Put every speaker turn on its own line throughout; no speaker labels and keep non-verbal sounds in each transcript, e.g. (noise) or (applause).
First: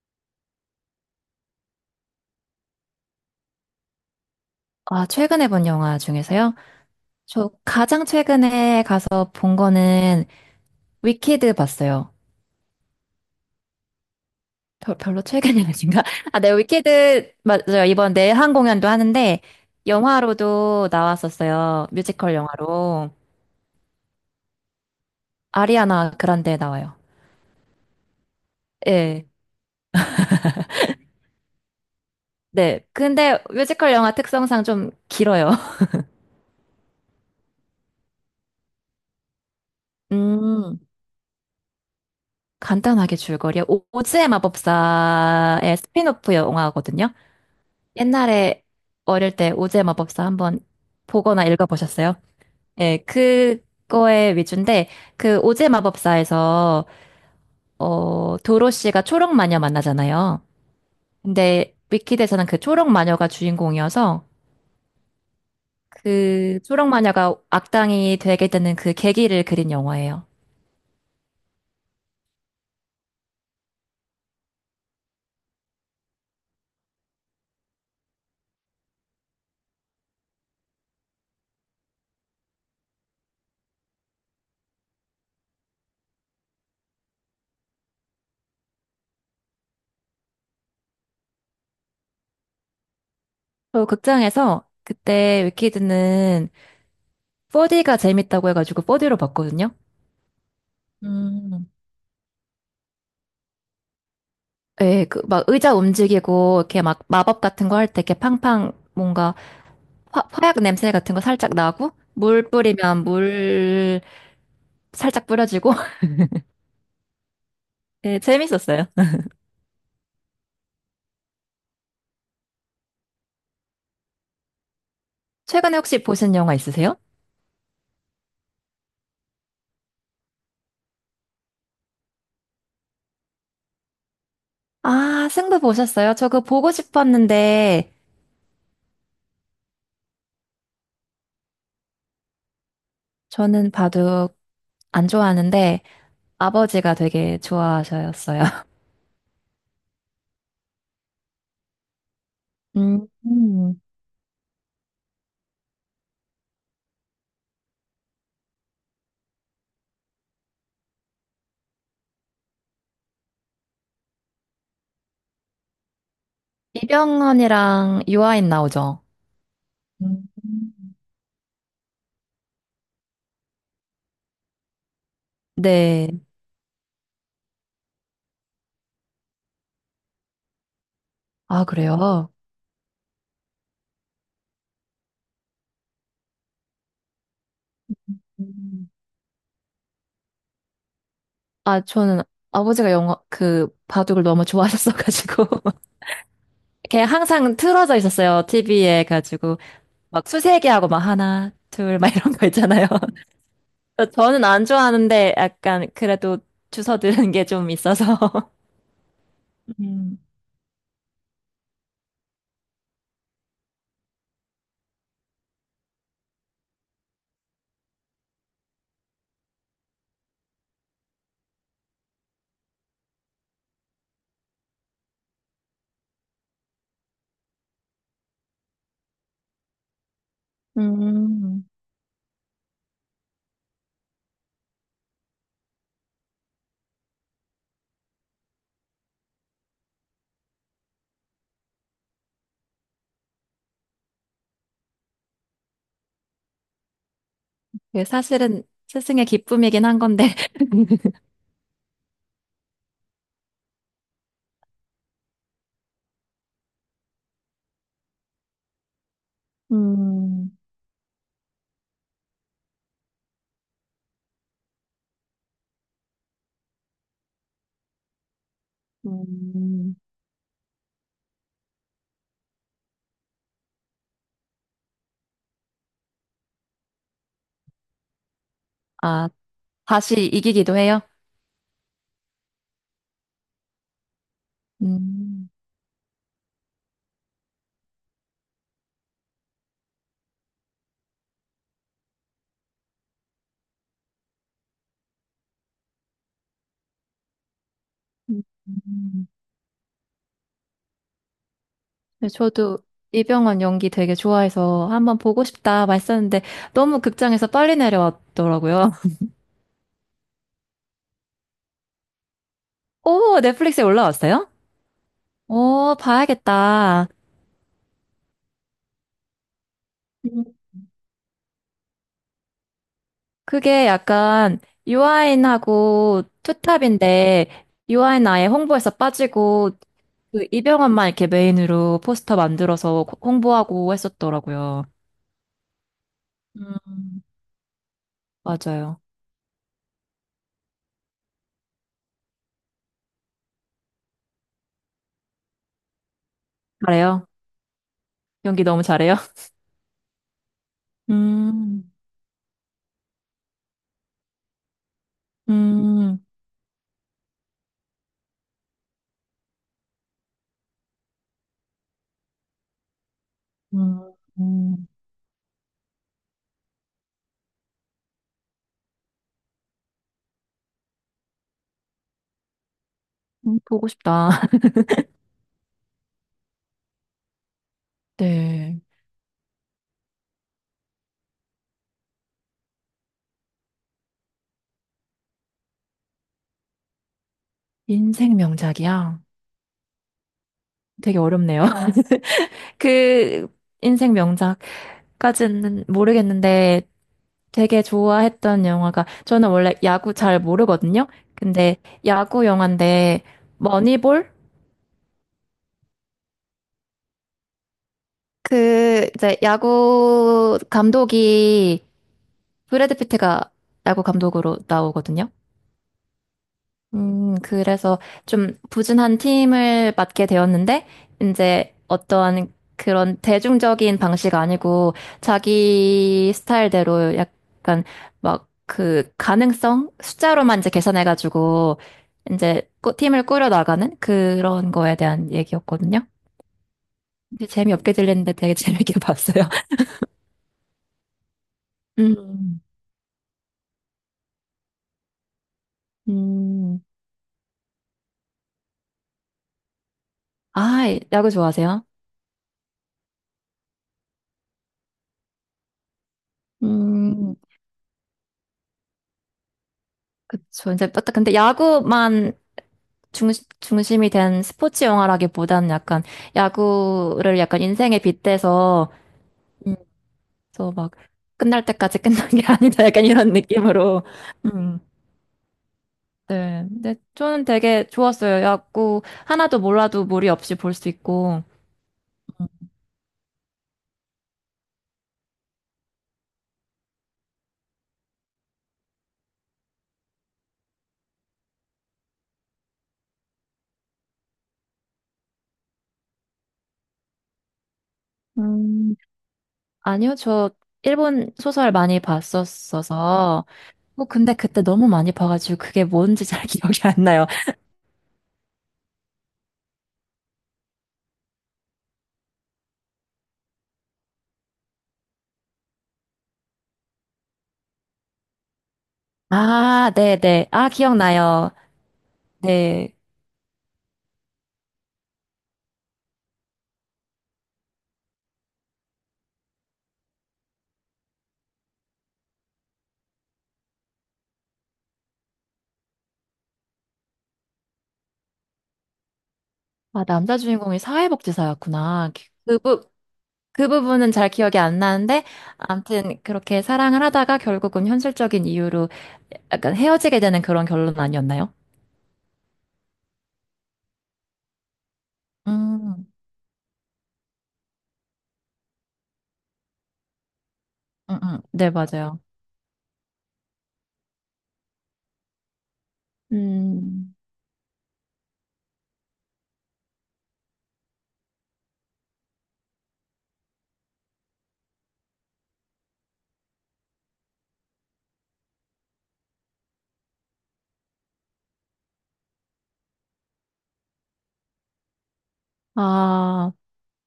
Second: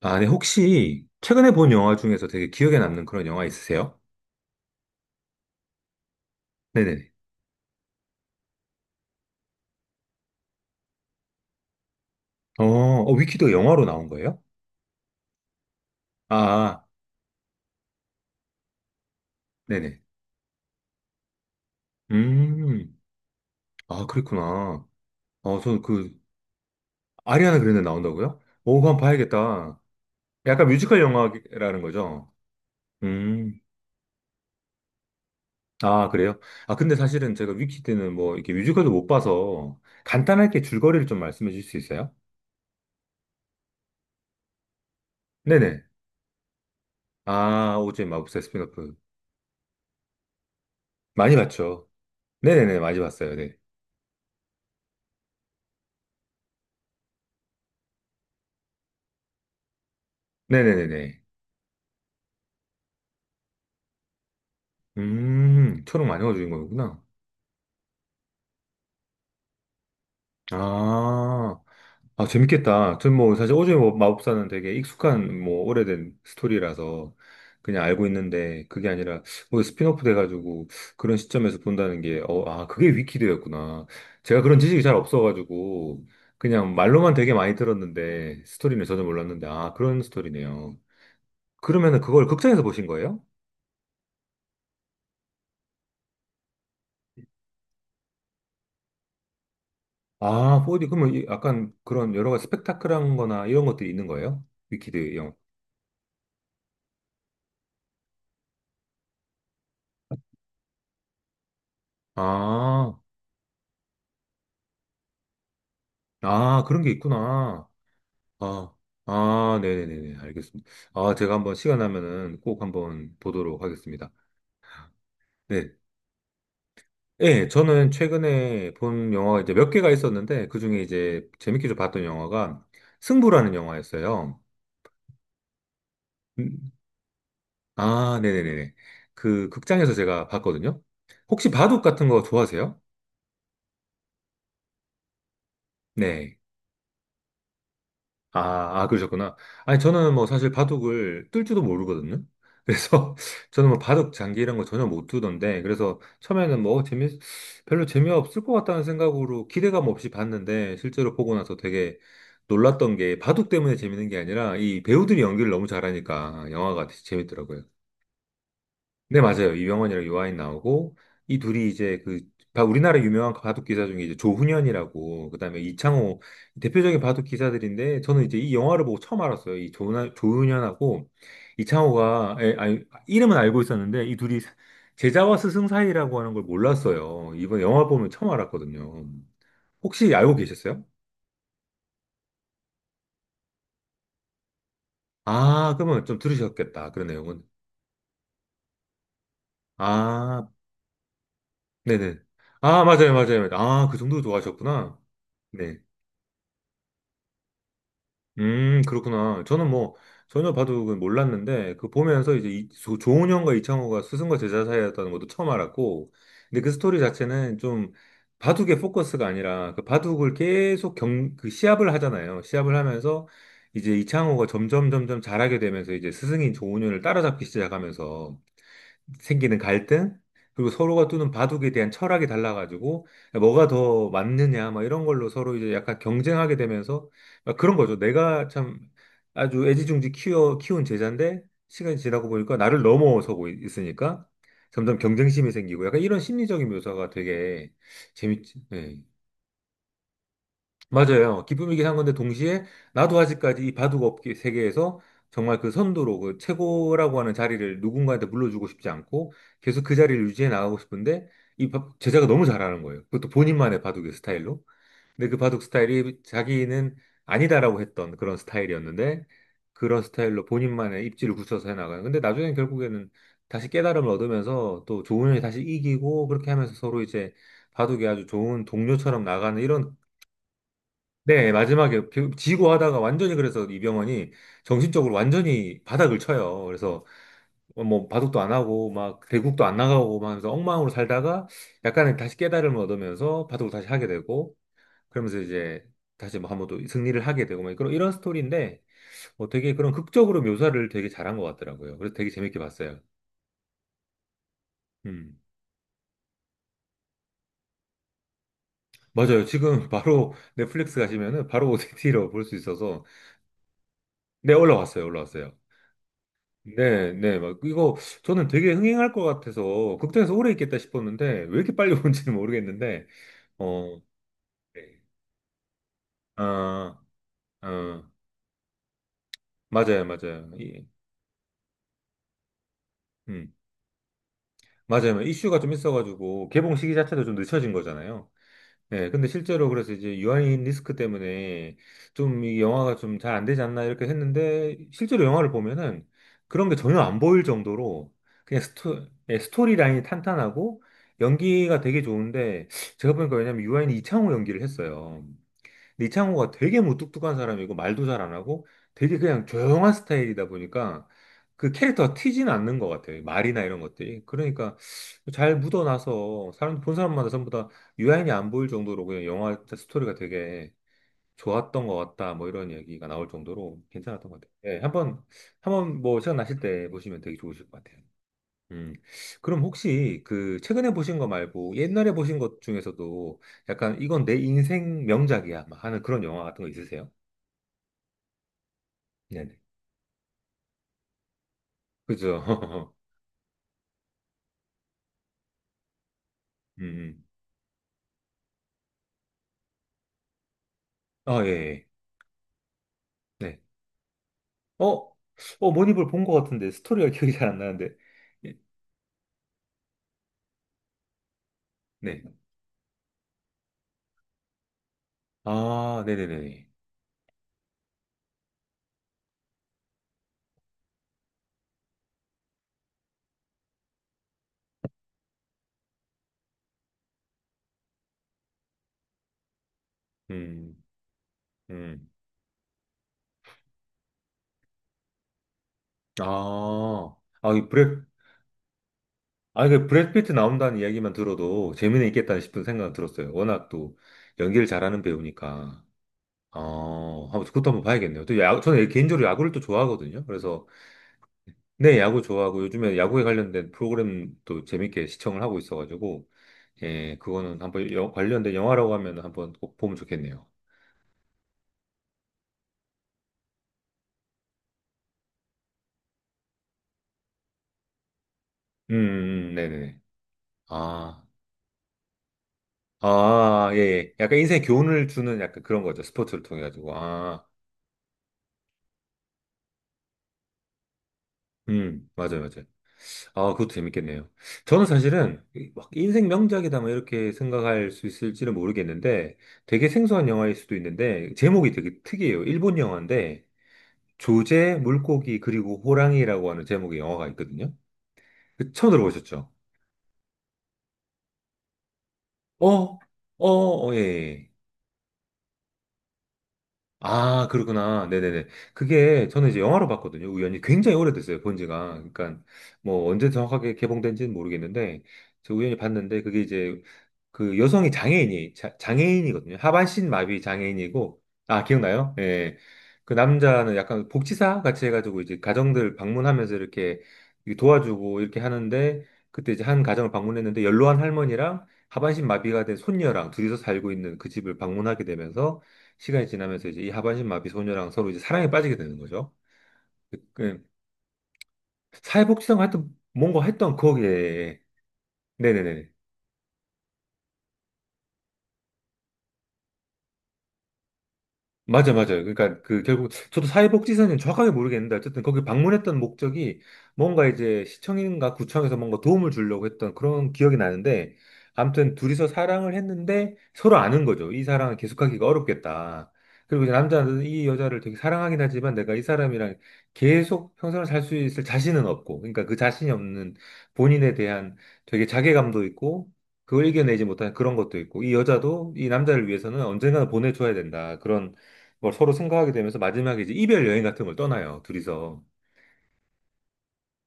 아, 네, 혹시 최근에 본 영화 중에서 되게 기억에 남는 그런 영화 있으세요?
아, 최근에 본 영화 중에서요?
네네네.
저 가장 최근에 가서 본 거는 위키드 봤어요.
위키도 영화로 나온 거예요?
별로 최근이 아닌가? (laughs)
아, 아, 아.
위키드, 맞아요. 이번 내한 공연도 하는데,
네네.
영화로도 나왔었어요. 뮤지컬
음,
영화로.
아, 그랬구나. 어, 저
아리아나
그,
그란데 나와요.
아리아나 그랜데 나온다고요? 오, 그거 한번
예.
봐야겠다. 약간 뮤지컬 영화라는 거죠?
네. 근데
음,
뮤지컬 영화 특성상 좀 길어요. (laughs)
아, 그래요? 아, 근데 사실은 제가 위키 때는 뭐, 이렇게 뮤지컬도 못 봐서 간단하게
음,
줄거리를 좀 말씀해 주실 수 있어요?
간단하게 줄거리요. 오즈의 마법사의
네네.
스피노프 영화거든요.
아, 오즈의 마법사
옛날에
스피노프.
어릴 때 오즈의 마법사 한번
많이
보거나
봤죠?
읽어보셨어요?
네네네, 많이
예,
봤어요. 네.
그거에 위주인데, 그 오즈의 마법사에서, 도로 씨가 초록 마녀 만나잖아요.
네네네네.
근데 위키드에서는 그 초록 마녀가 주인공이어서,
초록 마녀가 주인
그 초록
거구나.
마녀가 악당이 되게 되는 그 계기를 그린 영화예요.
아, 아, 재밌겠다. 전 뭐, 사실 오즈의 마법사는 되게 익숙한, 뭐, 오래된 스토리라서 그냥 알고 있는데, 그게 아니라, 뭐, 스핀오프 돼가지고 그런 시점에서 본다는 게, 그게 위키드였구나. 제가 그런 지식이 잘 없어가지고, 그냥 말로만 되게 많이 들었는데, 스토리는 전혀 몰랐는데, 아, 그런 스토리네요. 그러면은 그걸 극장에서 보신 거예요?
저 극장에서 그때 위키드는 4D가 재밌다고 해가지고 4D로 봤거든요.
아, 4D 그러면
음.
약간 그런 여러 가지 스펙타클한 거나 이런 것들이 있는 거예요?
예,
위키드
그,
영화.
막 의자 움직이고, 이렇게 막 마법 같은 거 할 때 이렇게 팡팡 뭔가 화약 냄새 같은 거 살짝 나고, 물
아,
뿌리면 물 살짝 뿌려지고, (laughs)
아, 그런 게 있구나.
예,
아,
재밌었어요.
아, 네네네네. 알겠습니다. 아, 제가 한번 시간 나면은 꼭 한번 보도록 하겠습니다. 네.
최근에 혹시 보신 영화 있으세요?
예, 저는 최근에 본 영화가 이제 몇 개가 있었는데, 그 중에 이제 재밌게 좀 봤던 영화가 승부라는 영화였어요.
아, 승부 보셨어요? 저 그거 보고
음,
싶었는데,
아, 네네네네. 그 극장에서 제가 봤거든요. 혹시 바둑 같은 거 좋아하세요?
저는 바둑 안 좋아하는데,
네.
아버지가 되게 좋아하셨어요. (laughs)
아, 아, 그러셨구나. 아니, 저는 뭐 사실 바둑을 뜰 줄도 모르거든요.
음,
그래서 (laughs) 저는 뭐
음.
바둑 장기 이런 거 전혀 못 두던데, 그래서 처음에는 별로 재미없을 것 같다는 생각으로 기대감 없이 봤는데, 실제로 보고 나서 되게 놀랐던 게 바둑 때문에 재밌는 게 아니라 이 배우들이 연기를 너무 잘하니까 영화가 되게 재밌더라고요.
이병헌이랑 유아인 나오죠?
네, 맞아요. 이병헌이랑 요하인 나오고,
음.
이 둘이 이제 그, 바- 우리나라 유명한 바둑 기사 중에 이제 조훈현이라고, 그 다음에 이창호,
네.
대표적인 바둑 기사들인데, 저는 이제 이 영화를 보고 처음 알았어요. 이 조훈현하고
아, 그래요?
이창호가, 에, 아니, 이름은 알고 있었는데, 제자와 스승 사이라고 하는 걸 몰랐어요. 이번 영화 보면 처음
음.
알았거든요. 혹시 알고 계셨어요?
아, 저는 아버지가 영화, 그, 바둑을 너무 좋아하셨어가지고.
아,
(laughs)
그러면 좀 들으셨겠다. 그런
그냥
내용은.
항상 틀어져 있었어요. TV에 가지고. 막
아,
수세기하고 막 하나, 둘, 막
네네.
이런 거
아,
있잖아요.
맞아요, 맞아요. 맞아요. 아, 그
(laughs)
정도로
저는 안
좋아하셨구나.
좋아하는데
네.
약간 그래도 주워 들은 게 좀 있어서.
그렇구나. 저는
(laughs)
뭐
음.
전혀 바둑은 몰랐는데 그 보면서 조은현과 이창호가 스승과 제자 사이였다는 것도 처음 알았고 근데 그 스토리 자체는 좀 바둑의 포커스가 아니라 그 바둑을 그 시합을 하잖아요. 시합을 하면서 이제 이창호가 점점 점점 잘하게 되면서 이제 스승인 조은현을 따라잡기 시작하면서 생기는 갈등, 그리고 서로가 두는
음.
바둑에 대한 철학이 달라가지고 뭐가 더 맞느냐, 막 이런 걸로 서로 이제 약간 경쟁하게 되면서 막 그런 거죠. 내가 참 아주 애지중지 키워 키운 제자인데 시간이 지나고 보니까 나를 있으니까 점점 경쟁심이 생기고 약간 이런 심리적인 묘사가 되게
그게
재밌지.
사실은
예.
스승의 기쁨이긴 한 건데. (laughs)
맞아요. 기쁨이긴 한 건데 동시에 나도 아직까지 이 바둑업계 세계에서 정말 그 선두로 그 최고라고 하는 자리를 누군가한테 물려주고 싶지 않고 계속 그 자리를 유지해
음.
나가고 싶은데 제자가 너무 잘하는 거예요. 그것도 본인만의 바둑의 스타일로. 근데 그 바둑 스타일이 자기는 아니다라고 했던 그런 스타일이었는데
음.
그런 스타일로 본인만의 입지를 굳혀서 해나가는. 근데 나중에 결국에는 다시 깨달음을 얻으면서 또 좋은 형이 다시 이기고 그렇게 하면서 서로 이제 바둑이 아주 좋은 동료처럼
아,
나가는 이런.
다시 이기기도 해요?
네, 지고 하다가 완전히 그래서 이병헌이 정신적으로
음.
완전히 바닥을 쳐요. 그래서 뭐 바둑도 안 하고 막 대국도 안 나가고 막 하면서 엉망으로 살다가 약간의 다시 깨달음을 얻으면서 바둑을 다시 하게 되고 그러면서 이제 다시 뭐 한번 또 승리를 하게 되고 막 그런 이런 스토리인데
음.
뭐 되게 그런 극적으로 묘사를 되게 잘한 것 같더라고요. 그래서
네,
되게 재밌게
저도
봤어요.
이병헌 연기 되게 좋아해서 한번
음.
보고 싶다 말했었는데 너무 극장에서 빨리 내려왔더라고요. (laughs)
맞아요. 지금 (laughs) 바로 넷플릭스 가시면은 바로 (laughs) 오디티로 볼 수 있어서
오, 넷플릭스에 올라왔어요?
네, 올라왔어요. 올라왔어요.
오, 봐야겠다.
네, 네, 막 이거 저는 되게 흥행할 것 같아서 극장에서
음.
오래 있겠다 싶었는데 왜 이렇게 빨리 (laughs) 오는지는 모르겠는데
그게
어,
약간
네.
유아인하고
아,
투탑인데
어,
유아인 아예 홍보에서 빠지고
맞아요,
그
맞아요. 이,
이병헌만 이렇게 메인으로 포스터 만들어서
음,
홍보하고 했었더라고요.
맞아요. 이슈가 좀 있어가지고 개봉 시기
음.
자체도 좀 늦춰진 거잖아요.
맞아요.
예, 근데 실제로 그래서 이제 유아인 리스크 때문에 좀 이 영화가 좀 잘 안 되지 않나 이렇게 했는데 실제로 영화를 보면은 그런 게 전혀 안
잘해요.
보일 정도로
연기 너무 잘해요.
예, 스토리 라인이 탄탄하고
(laughs)
연기가
음,
되게 좋은데 제가 보니까 왜냐면 유아인이 이창호 연기를 했어요. 근데
음,
이창호가 되게 무뚝뚝한 사람이고 말도 잘 안 하고 되게 그냥 조용한 스타일이다 보니까 그 캐릭터가 튀지는 않는 것 같아요. 말이나 이런
음.
것들이. 그러니까
음.
잘 묻어나서 사람 본 사람마다 전부 다 유아인이 안 보일 정도로 그냥 영화 스토리가 되게 좋았던 것 같다. 뭐 이런 얘기가 나올 정도로
보고
괜찮았던
싶다.
것 같아요.
(laughs)
한번 뭐 시간 나실 때 보시면 되게 좋으실 것 같아요.
네.
음, 그럼 혹시 그 최근에 보신 거 말고 옛날에 보신 것 중에서도 약간 이건 내 인생 명작이야 막 하는 그런 영화 같은 거 있으세요?
인생 명작이야.
네네.
되게 어렵네요.
그죠?
(laughs)
(laughs)
그 인생 명작까지는 모르겠는데
음.
되게 좋아했던 영화가 저는 원래 야구 잘 모르거든요.
아, 예.
근데
예.
야구 영화인데
네.
머니볼?
어, 모니볼 본 것 같은데 스토리가 (laughs) 기억이 잘 안 나는데. 예,
그 이제 야구 감독이
네.
브래드 피트가 야구 감독으로 나오거든요.
아, 네네네.
그래서 좀 부진한 팀을 맡게 되었는데, 이제 어떠한 그런 대중적인 방식 아니고, 자기 스타일대로 약간 막 그 가능성? 숫자로만 이제
음,
계산해가지고,
음.
이제 팀을 꾸려나가는 그런 거에 대한 얘기였거든요.
아,
근데
아, 이
재미없게
브렉,
들리는데 되게 (laughs) 재밌게 봤어요.
아, 그 브래드 피트 나온다는 이야기만 들어도 재미는 있겠다
음,
싶은 생각은 들었어요. 워낙 또 연기를 잘하는 배우니까.
(laughs) 음.
그것도 한번 봐야겠네요. 또 야구, 저는 개인적으로 야구를 또 좋아하거든요. 그래서,
아, 야구 좋아하세요?
네, 야구 좋아하고, 요즘에 야구에 관련된 프로그램도 재밌게 시청을 하고 있어가지고,
음,
관련된 영화라고 하면 한번 꼭 보면 좋겠네요.
그쵸. 이제, 근데 야구만 중, 중심이 된 스포츠 영화라기보다는 약간 야구를 약간 인생에 빗대서, 음,
네네네.
그래서 막
아,
끝날 때까지 끝난 게 (laughs) 아니다. 약간 이런
아, 예,
느낌으로.
예. 약간 인생에
음,
교훈을 주는 약간 그런 거죠. 스포츠를
네.
통해가지고.
근데 저는
아,
되게 좋았어요. 야구 하나도 몰라도 무리 없이 볼 수 있고.
맞아요, 맞아요. 아, 그것도 재밌겠네요. 저는 사실은 막 인생 명작이다 뭐 이렇게 생각할 수 있을지는 모르겠는데 되게 생소한 영화일 수도 있는데 제목이 되게 특이해요. 일본 영화인데 조제, 물고기 그리고 호랑이라고 하는 제목의 영화가 있거든요. 그 처음
음,
들어보셨죠?
아니요, 저 일본 소설 많이
어,
봤었어서.
예.
뭐, 근데
예.
그때 너무 많이 봐가지고 그게 뭔지 잘 (laughs) 기억이 안 나요.
아, 그렇구나. 네네네. 그게 저는 이제 영화로 봤거든요. 우연히 굉장히 오래됐어요. 본 지가. 그러니까 뭐 언제 정확하게 개봉된지는 모르겠는데 저 우연히 봤는데 그게 이제 그 여성이 장애인이거든요.
아,
하반신 마비
네네. 아,
장애인이고
기억나요.
아 기억나요? 예.
네.
그 남자는 약간 복지사 같이 해가지고 이제 가정들 방문하면서 이렇게 이렇게 도와주고 이렇게 하는데 그때 이제 한 가정을 방문했는데 연로한 할머니랑 하반신 마비가 된 손녀랑 둘이서 살고 있는 그 집을 방문하게 되면서 시간이 지나면서 이제 이 하반신 마비 소녀랑 서로 이제 사랑에 빠지게 되는 거죠.
아, 남자
그
주인공이 사회복지사였구나.
사회복지사가 하여튼 뭔가
그
했던
부분은 잘 기억이
거기에
안 나는데,
네네네
아무튼 그렇게 사랑을 하다가 결국은 현실적인 이유로 약간 헤어지게 되는 그런 결론 아니었나요?
맞아요. 그러니까 그 결국 저도 사회복지사는 정확하게 모르겠는데 어쨌든 거기 방문했던
음,
목적이 뭔가 이제 시청인가 구청에서 뭔가 도움을 주려고 했던 그런 기억이 나는데
네,
아무튼
맞아요.
둘이서 사랑을 했는데 서로 아는 거죠. 이 사랑을 계속하기가 어렵겠다. 그리고 이제
음,
남자는 이 여자를 되게 사랑하긴 하지만 내가 이 사람이랑 계속 평생을 살 수 있을 자신은 없고 그러니까 그 자신이 없는 본인에 대한 되게 자괴감도 있고 그걸 이겨내지 못하는 그런 것도 있고 이 여자도 이 남자를 위해서는 언젠가는 보내줘야 된다. 그런 걸 서로 생각하게 되면서 마지막에 이제 이별 여행 같은 걸 떠나요, 둘이서.
아,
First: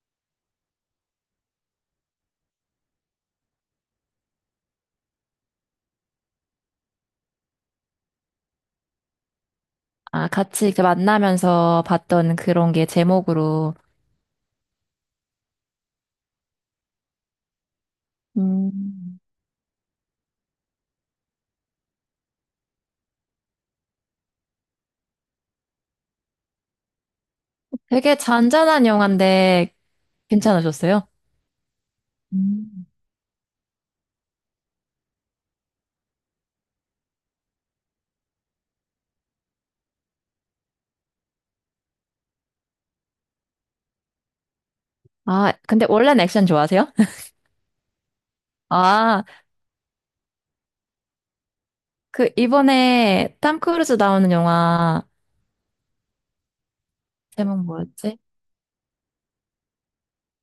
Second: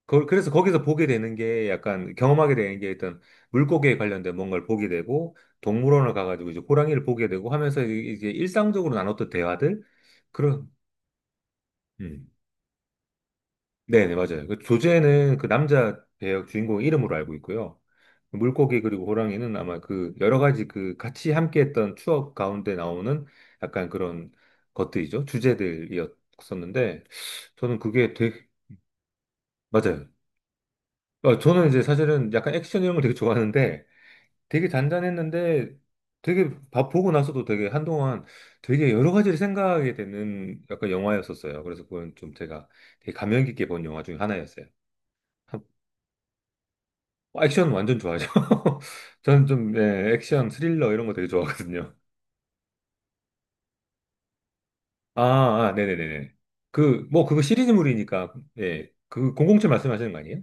그래서 거기서 보게 되는 게 약간 경험하게 되는 게 일단 물고기에 관련된 뭔가를 보게 되고 동물원을 가가지고 이제 호랑이를 보게 되고 하면서 이제 일상적으로 나눴던 대화들
같이
그런.
이렇게 만나면서
음.
봤던 그런 게 제목으로.
네네 맞아요. 그 조제는 그 남자 배역 주인공 이름으로 알고 있고요. 물고기 그리고
음,
호랑이는 아마 그 여러 가지 그 같이 함께했던 추억 가운데 나오는 약간 그런 것들이죠. 주제들이었었는데 저는 그게
되게
되게
잔잔한 영화인데
맞아요.
괜찮으셨어요?
어, 저는 이제 사실은 약간 액션
음.
이런 걸 되게 좋아하는데 되게 잔잔했는데 되게 밥 보고 나서도 되게 한동안 되게 여러 가지를 생각하게 되는 약간 영화였었어요. 그래서 그건 좀 제가 되게 감명 깊게 본 영화 중에 하나였어요.
아,
한-
근데 원래는 액션 좋아하세요? (laughs)
액션 완전 좋아하죠. (laughs)
아,
저는 좀 예, 액션 스릴러 이런 거 되게 좋아하거든요.
그 이번에 탐 크루즈 나오는 영화
아, 아, 네네네네. 그 뭐 그거
제목 뭐였지?
시리즈물이니까 예, 그 007 말씀하시는 거 아니에요?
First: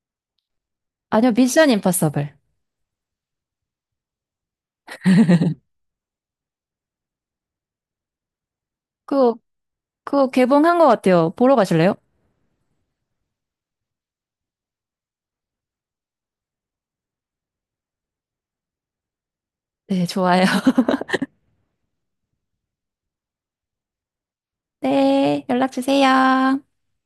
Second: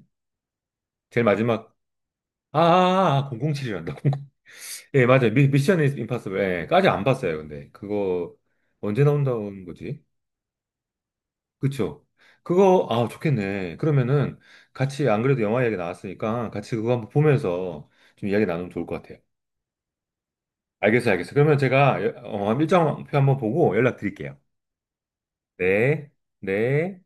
제일
아니요, 미션
마지막
임파서블.
아, 아, 아 007이란다. 예, 맞아요. 미션 임파서블. 예, 까지 안 봤어요, 근데. 그거 언제
그거
나온다는 거지?
그거 개봉한 것 같아요. 보러 가실래요?
그쵸? 그거, 아, 좋겠네. 그러면은 같이 안 그래도 영화 이야기 나왔으니까 같이 그거 한번 보면서 좀 이야기 나누면 좋을 것 같아요.
네, 좋아요. (laughs)
알겠어요, 알겠어요. 그러면 제가 일정표 한번 보고 연락드릴게요.
네, 연락
네,
주세요.
네.